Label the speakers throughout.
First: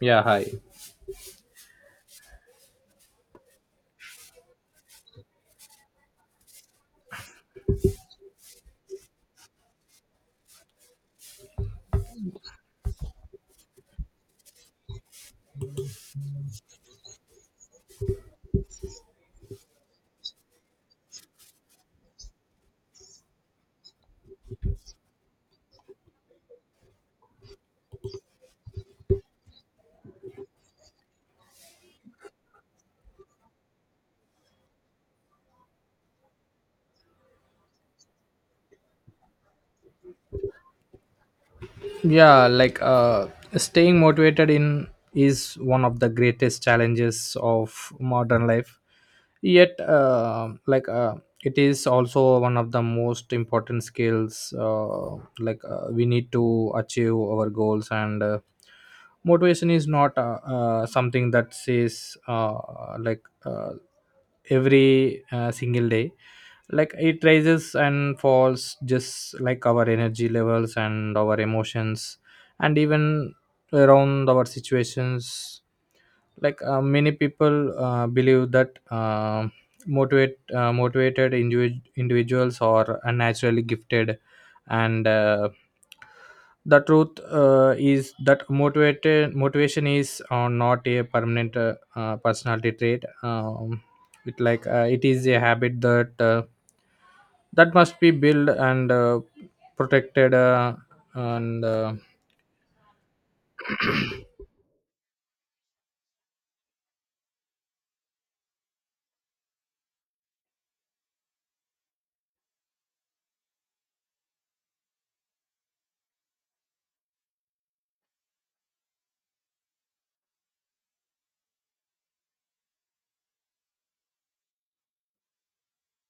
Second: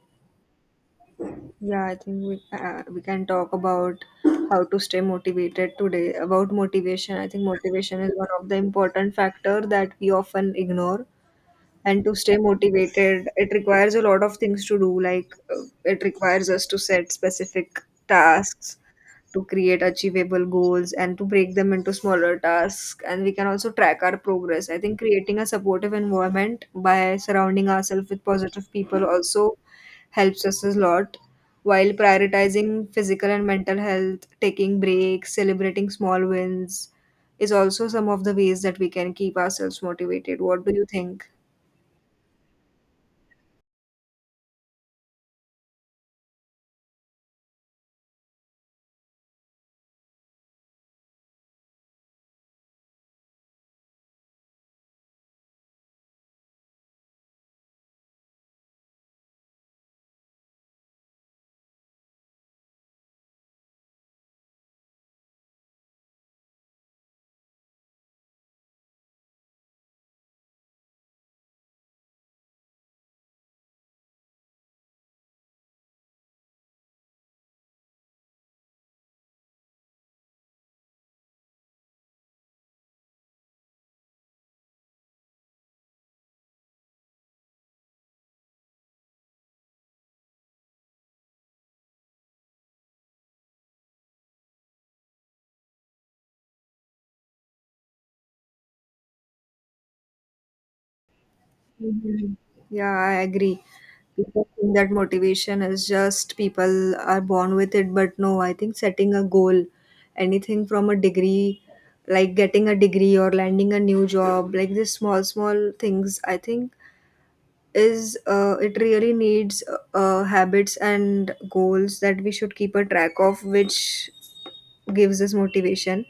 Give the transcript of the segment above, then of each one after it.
Speaker 1: Yeah, hi.
Speaker 2: Yeah, I think we can talk about how to stay motivated today. About motivation, I think motivation is one of the important factor that we often ignore, and to stay motivated it requires a lot of things to do, like it requires us to set specific tasks, to create achievable goals and to break them into smaller tasks, and we can also track our progress. I think creating a supportive environment by surrounding ourselves with positive people also helps us a lot, while prioritizing physical and mental health, taking breaks, celebrating small wins is also some of the ways that we can keep ourselves motivated. What do you think?
Speaker 1: Yeah, staying motivated in is one of the greatest challenges of modern life, yet it is also one of the most important skills we need to achieve our goals, and motivation is not something that says like uh, every single day. Like it rises and falls just like our energy levels and our emotions, and even around our situations. Many people believe that motivated individuals are unnaturally gifted, and the truth is that motivated motivation is not a permanent personality trait. It it is a habit that must be built and protected. And
Speaker 2: Mhm. Yeah, I agree. People think that motivation is just people are born with it, but no, I think setting a goal, anything from a degree, like getting a degree or landing a new job, like these small, small things, I think is it really needs habits and goals that we should keep a track of, which gives us motivation.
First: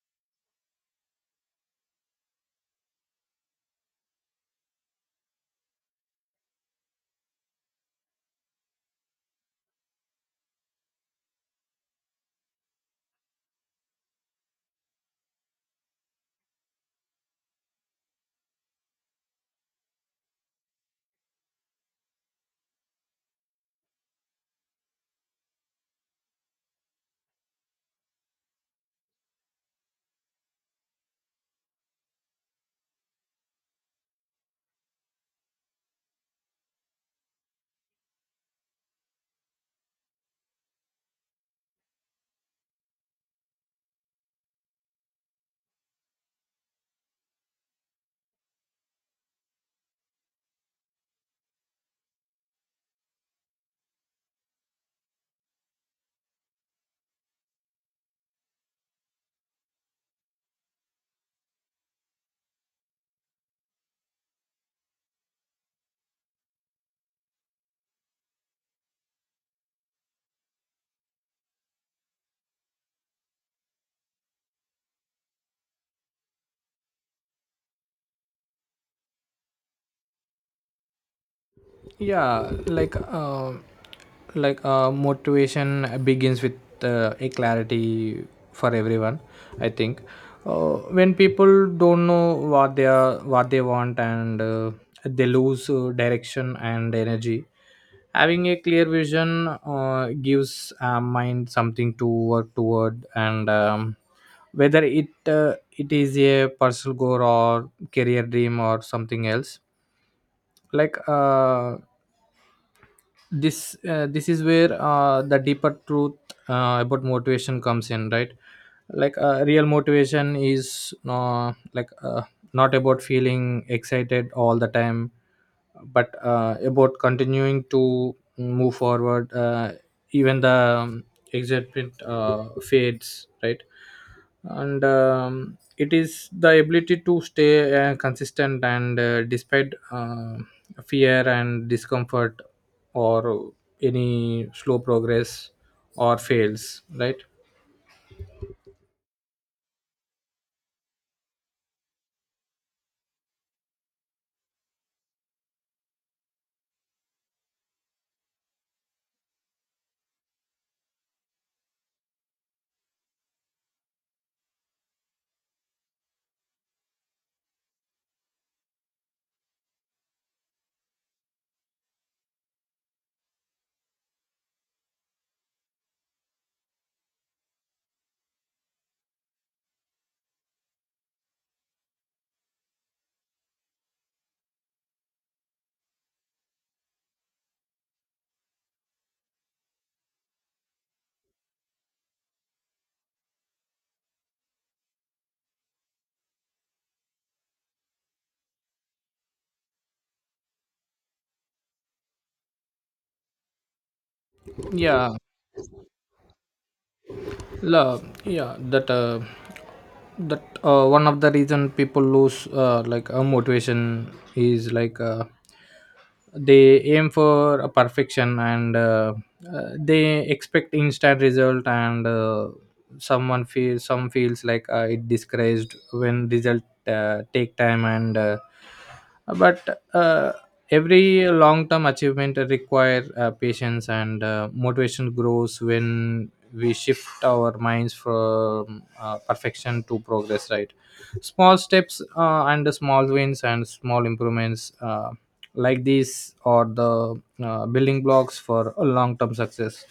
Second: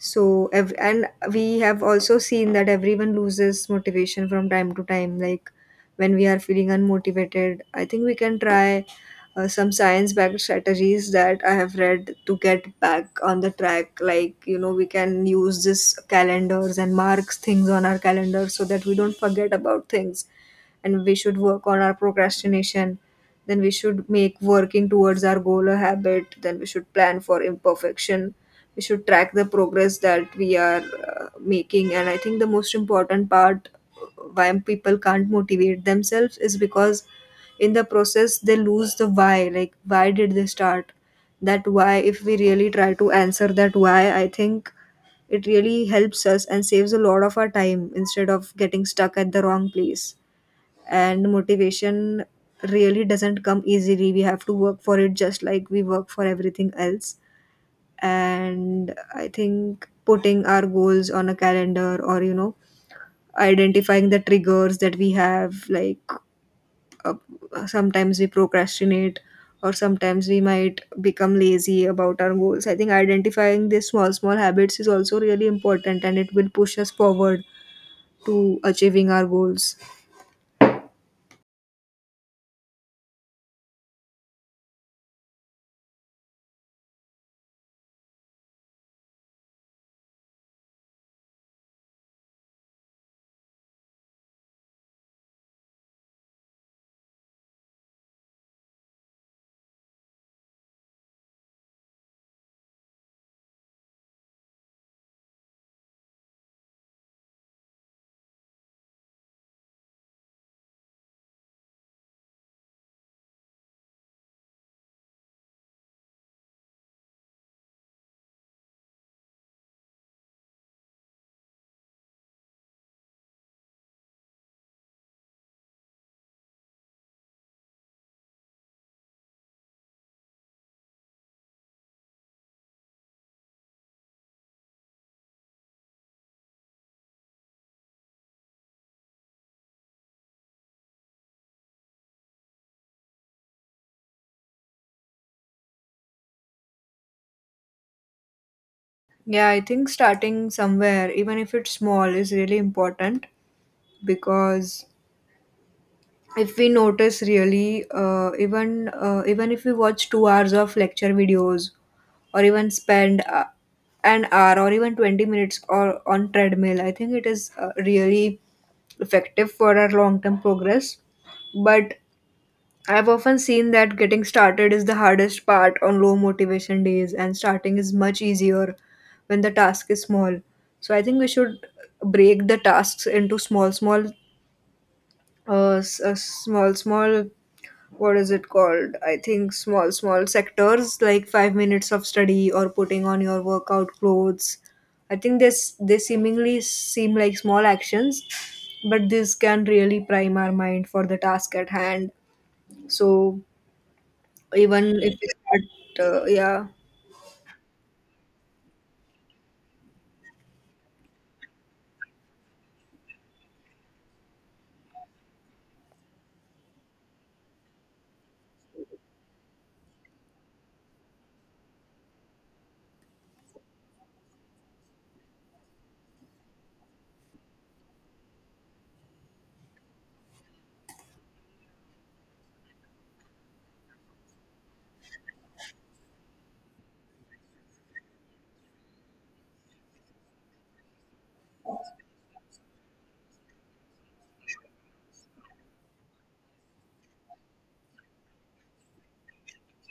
Speaker 2: So and we have also seen that everyone loses motivation from time to time. Like when we are feeling unmotivated, I think we can try some science backed strategies that I have read to get back on the track. Like we can use this calendars and marks things on our calendar so that we don't forget about things, and we should work on our procrastination, then we should make working towards our goal a habit, then we should plan for imperfection, we should track the progress that we are uh, making. And I think the most important part, why people can't motivate themselves is because in the process they lose the why, like why did they start that why. If we really try to answer that why, I think it really helps us and saves a lot of our time instead of getting stuck at the wrong place. And motivation really doesn't come easily, we have to work for it just like we work for everything else. And I think putting our goals on a calendar, or identifying the triggers that we have, like uh, sometimes we procrastinate or sometimes we might become lazy about our goals. I think identifying these small small habits is also really important, and it will push us forward to achieving our goals.
Speaker 1: yeah like uh, Motivation begins with a clarity for everyone, I think. When people don't know what they are what they want, and they lose direction and energy. Having a clear vision gives mind something to work toward. And Whether it is a personal goal or career dream or something else, like uh, this is where the deeper truth about motivation comes in, right? Real motivation is not about feeling excited all the time, but about continuing to move forward even the excitement fades, right? and It is the ability to stay consistent and despite fear and discomfort, or any slow progress, or fails, right?
Speaker 2: Yeah, I think starting somewhere, even if it's small, is really important, because if we notice, really even if we watch 2 hours of lecture videos, or even spend an hour or even 20 minutes or on treadmill, I think it is really effective for our long term progress. But I've often seen that getting started is the hardest part on low motivation days, and starting is much easier when the task is small. So I think we should break the tasks into small small s- small small what is it called, I think small small sectors, like 5 minutes of study or putting on your workout clothes. I think this, they seemingly seem like small actions, but this can really prime our mind for the task at hand. So even if
Speaker 1: yeah
Speaker 2: we start yeah.
Speaker 1: Love, yeah, that that one of the reason people lose like a motivation is they aim for a perfection, and they expect instant result, and some feels like it discouraged when result take time, and but every long term achievement require patience, and motivation grows when we shift our minds from perfection to progress, right? Small steps and small wins and small improvements. Like these are the building blocks for a long term success.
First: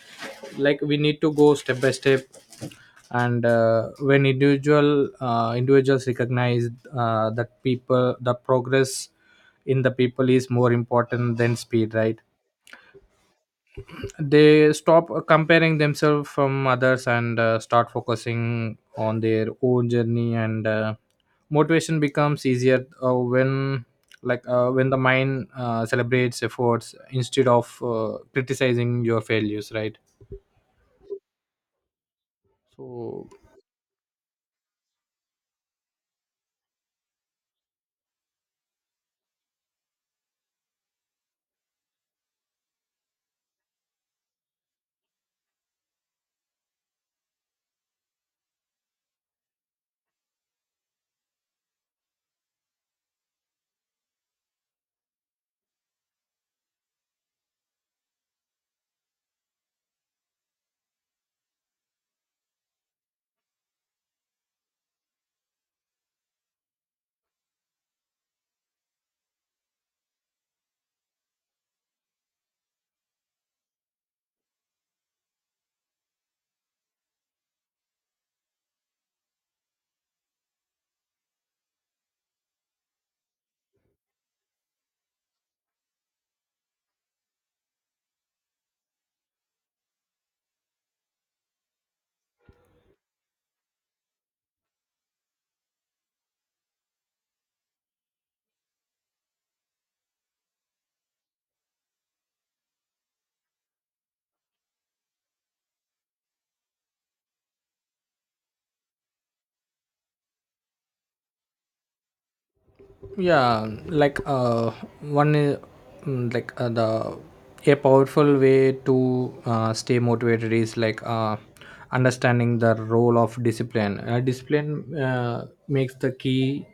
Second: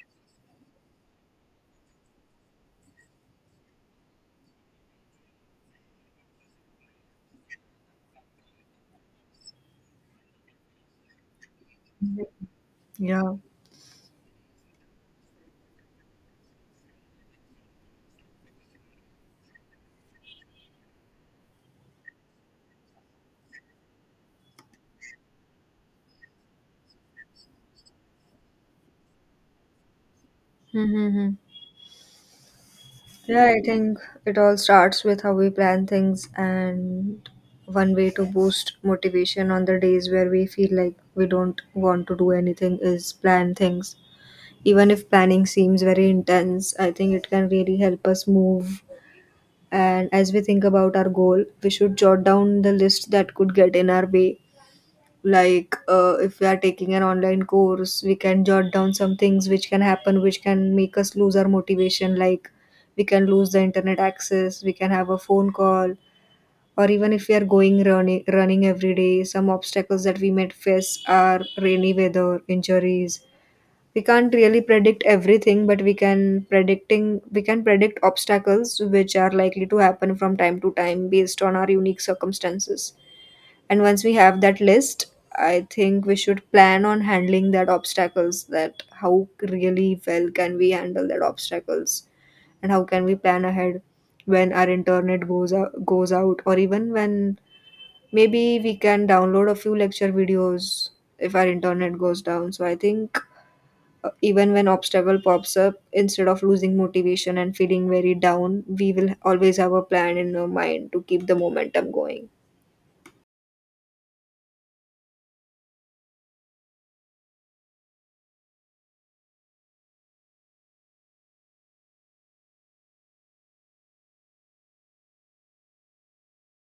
Speaker 1: Like we need to go step by step. And When individuals recognize that people the progress in the people is more important than speed, right?
Speaker 2: Yeah.
Speaker 1: They stop comparing themselves from others, and start focusing on their own journey, and motivation becomes easier when when the mind celebrates efforts instead of criticizing your failures, right?
Speaker 2: Mm-hmm.
Speaker 1: So
Speaker 2: Yeah, I think it all starts with how we plan things, and one way to boost motivation on the days where we feel like we don't want to do anything is plan things. Even if planning seems very intense, I think it can really help us move. And as we think about our goal, we should jot down the list that could get in our way. Like if we are taking an online course, we can jot down some things which can happen, which can make us lose our motivation, like we can lose the internet access, we can have a phone call, or even if we are going running running every day, some obstacles that we might face are rainy weather, injuries. We can't really predict everything, but we can predict obstacles which are likely to happen from time to time based on our unique circumstances. And once we have that list, I think we should plan on handling that obstacles, that how really well can we handle that obstacles and how can we plan ahead. When our internet goes out, or even when, maybe we can download a few lecture videos if our internet goes down. So I think, even when obstacle pops up, instead of losing motivation and feeling very down, we will always have a plan in our mind to keep the momentum going.
Speaker 1: yeah like one I- mm, like the a powerful way to stay motivated is understanding the role of discipline. Discipline makes the key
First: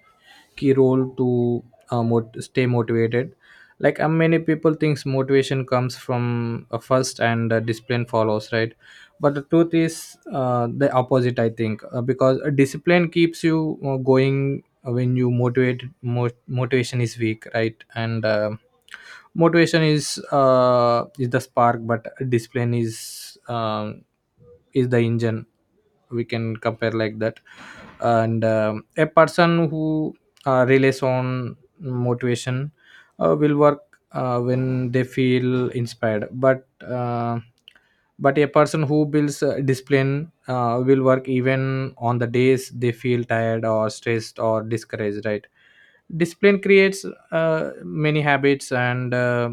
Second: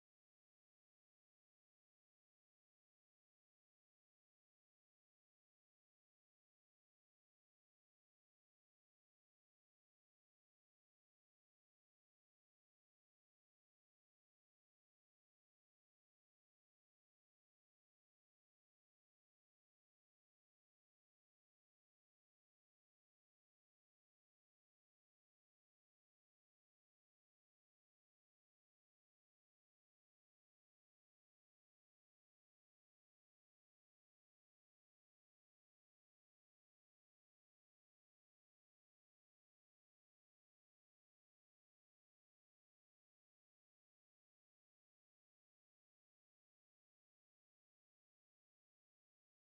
Speaker 1: key role to stay motivated. Many people thinks motivation comes from a first, and discipline follows, right? But the truth is the opposite, I think, because discipline keeps you going when motivation is weak, right? and Motivation is the spark, but discipline is the engine. We can compare like that. And A person who relies on motivation will work when they feel inspired, but a person who builds discipline will work even on the days they feel tired or stressed or discouraged, right? Discipline creates many habits, and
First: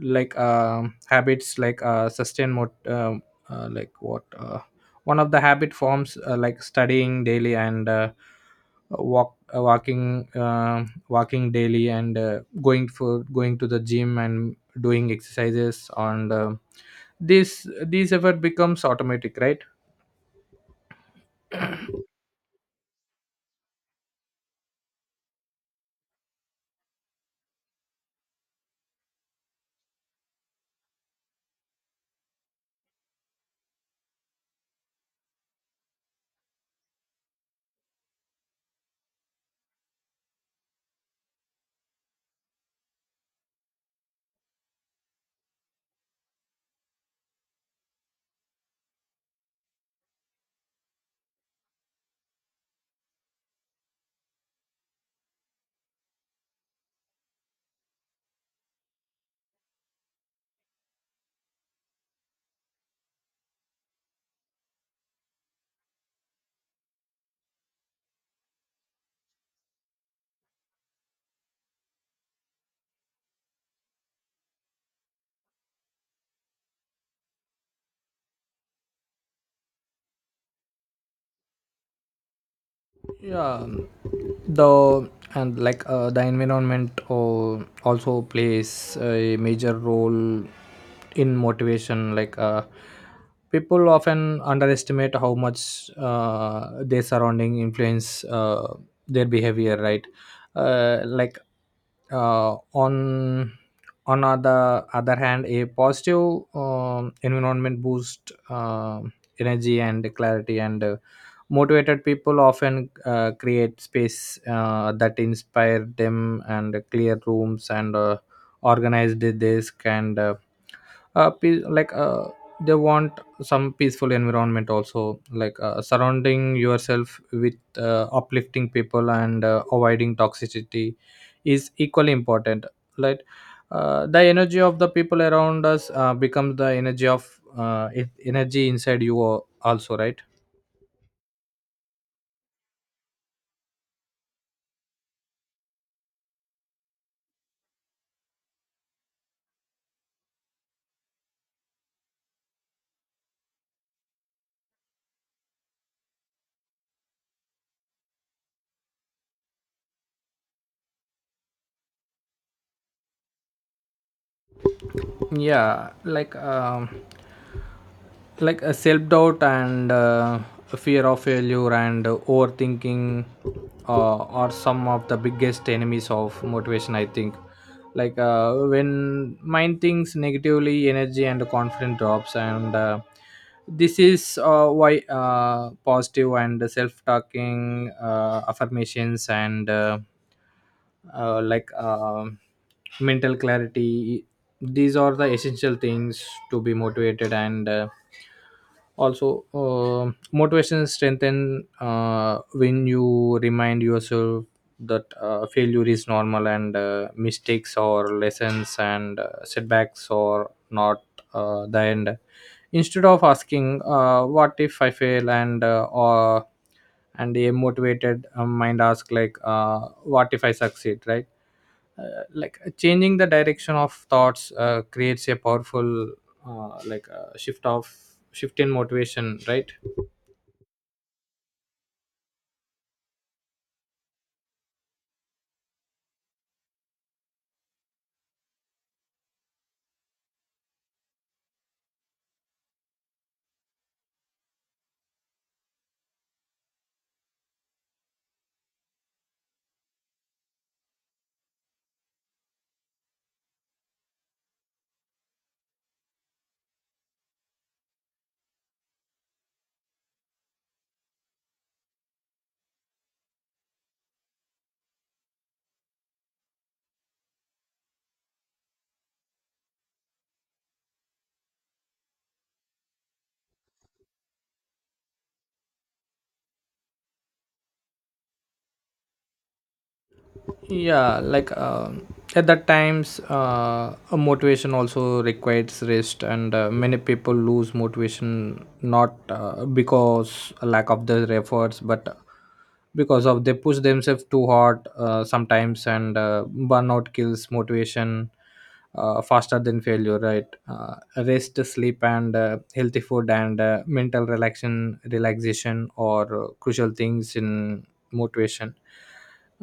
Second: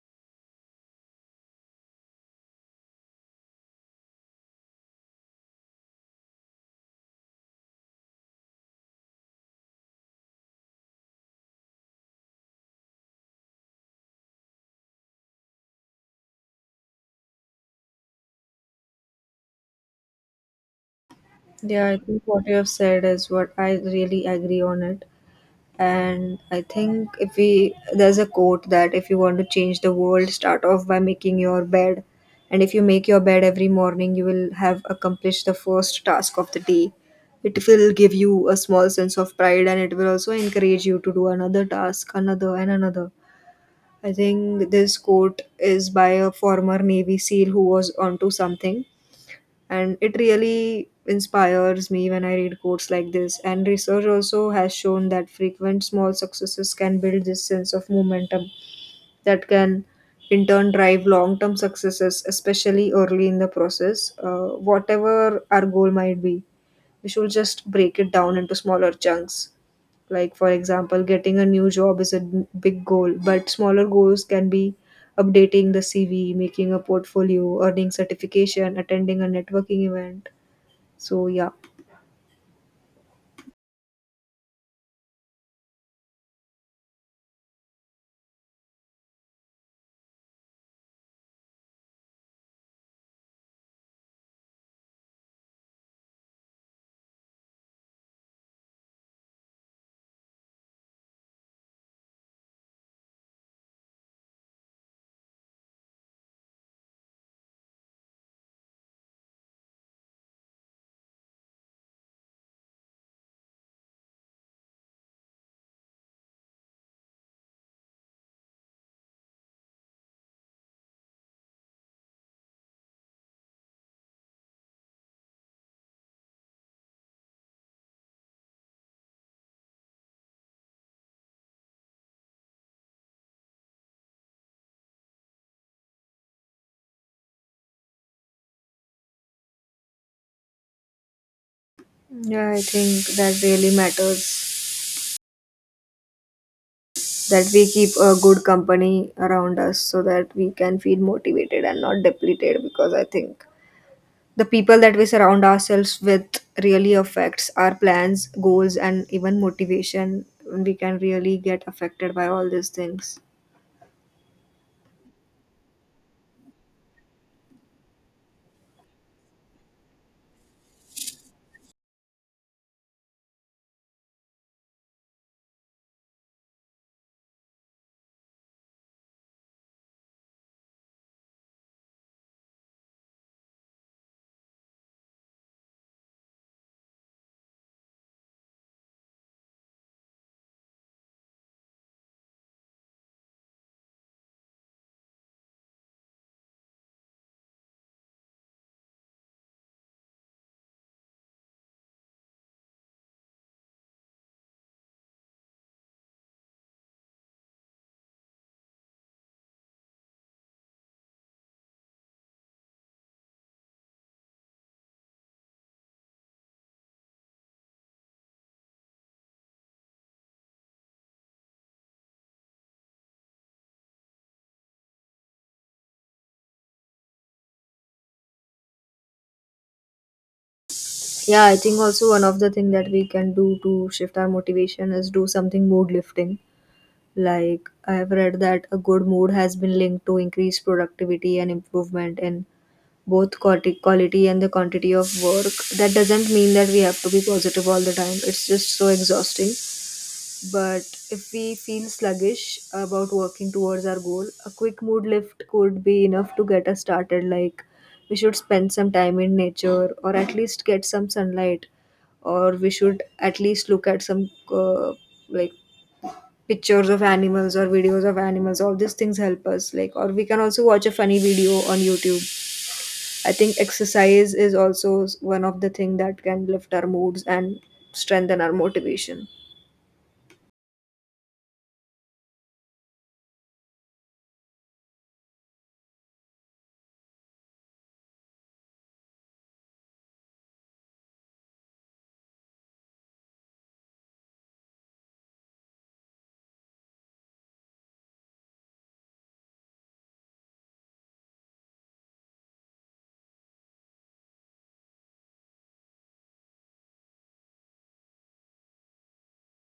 Speaker 1: like habits sustain mot- like what one of the habit forms like studying daily, and walking daily, and going to the gym and doing exercises, and this these effort becomes automatic, right?
Speaker 2: Yeah, I think what you have said is what I really agree on it. And I think, if we, there's a quote that if you want to change the world, start off by making your bed. And if you make your bed every morning, you will have accomplished the first task of the day. It will give you a small sense of pride, and it will also encourage you to do another task, another, and another. I think this quote is by a former Navy SEAL who was onto something, and it really inspires me when I read quotes like this. And research also has shown that frequent small successes can build this sense of momentum that can in turn drive long term successes, especially early in the process. Whatever our goal might be, we should just break it down into smaller chunks. Like for example, getting a new job is a big goal, but smaller goals can be updating the CV, making a portfolio, earning certification, attending a networking event. So yeah.
Speaker 1: Yeah the and the environment also plays a major role in motivation. People often underestimate how much their surrounding influence their behavior, right? uh, like uh, on on other hand a positive environment boosts energy and clarity, and motivated people often create space that inspire them, and clear rooms, and organized desk, and pe- like they want some peaceful environment also. Surrounding yourself with uplifting people and avoiding toxicity is equally important. like the energy of the people around us becomes the energy of energy inside you also, right?
Speaker 2: Yeah, I think that really matters, that we keep a good company around us so that we can feel motivated and not depleted, because I think the people that we surround ourselves with really affects our plans, goals and even motivation. We can really get affected by all these things.
Speaker 1: Yeah like um, like a self doubt, and fear of failure, and overthinking are some of the biggest enemies of motivation, I think. When mind thinks negatively, energy and confidence drops, and this is why positive and self talking affirmations and uh, like um mental clarity, these are the essential things to be motivated. And uh, also um motivation strengthen when you remind yourself that failure is normal, and mistakes or lessons, and setbacks are not the end. Instead of asking what if I fail, and or and a motivated mind ask what if I succeed, right? Changing the direction of thoughts creates a powerful uh, like uh, shift of shift in motivation, right?
Speaker 2: Yeah, I think also one of the thing that we can do to shift our motivation is do something mood lifting. Like I've read that a good mood has been linked to increased productivity and improvement in both quality and the quantity of work. That doesn't mean that we have to be positive all the time, it's just so exhausting. But if we feel sluggish about working towards our goal, a quick mood lift could be enough to get us started. Like we should spend some time in nature, or at least get some sunlight, or we should at least look at some like pictures of animals or videos of animals. All these things help us, like, or we can also watch a funny video on YouTube. I think exercise is also one of the thing that can lift our moods and strengthen our motivation.
Speaker 1: Yeah like um, at that times a motivation also requires rest, and many people lose motivation not because a lack of their efforts, but because of they push themselves too hard sometimes, and burnout kills motivation faster than failure, right? Rest, sleep, and healthy food, and mental relaxation or crucial things in motivation.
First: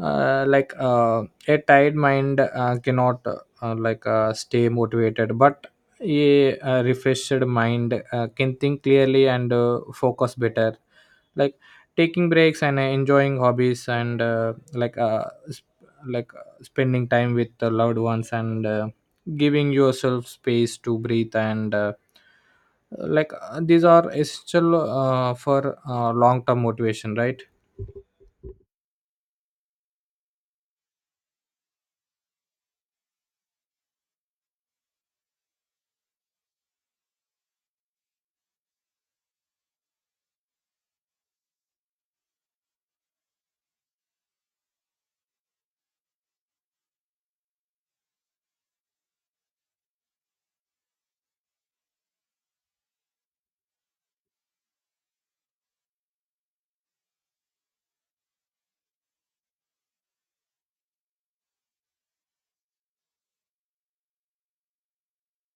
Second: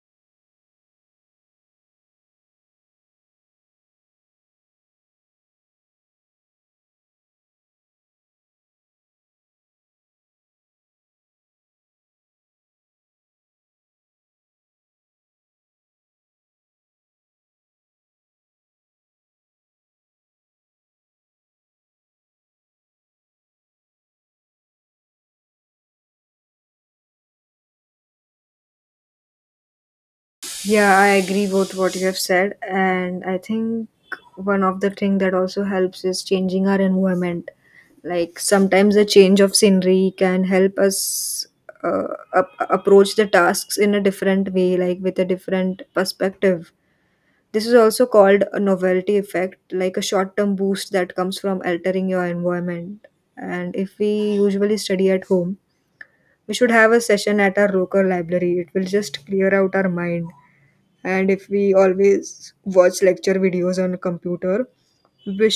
Speaker 1: uh, like uh, a tired mind cannot stay motivated, but a refreshed mind can think clearly and focus better. Like taking breaks, and enjoying hobbies, and spending time with the loved ones, and giving yourself space to breathe, and these are essential for long term motivation, right?
Speaker 2: Yeah, I agree with what you have said, and I think one of the thing that also helps is changing our environment. Like sometimes a change of scenery can help us uh, approach the tasks in a different way, like with a different perspective. This is also called a novelty effect, like a short term boost that comes from altering your environment. And if we usually study at home, we should have a session at our local library. It will just clear out our mind. And if we always watch lecture videos on computer, we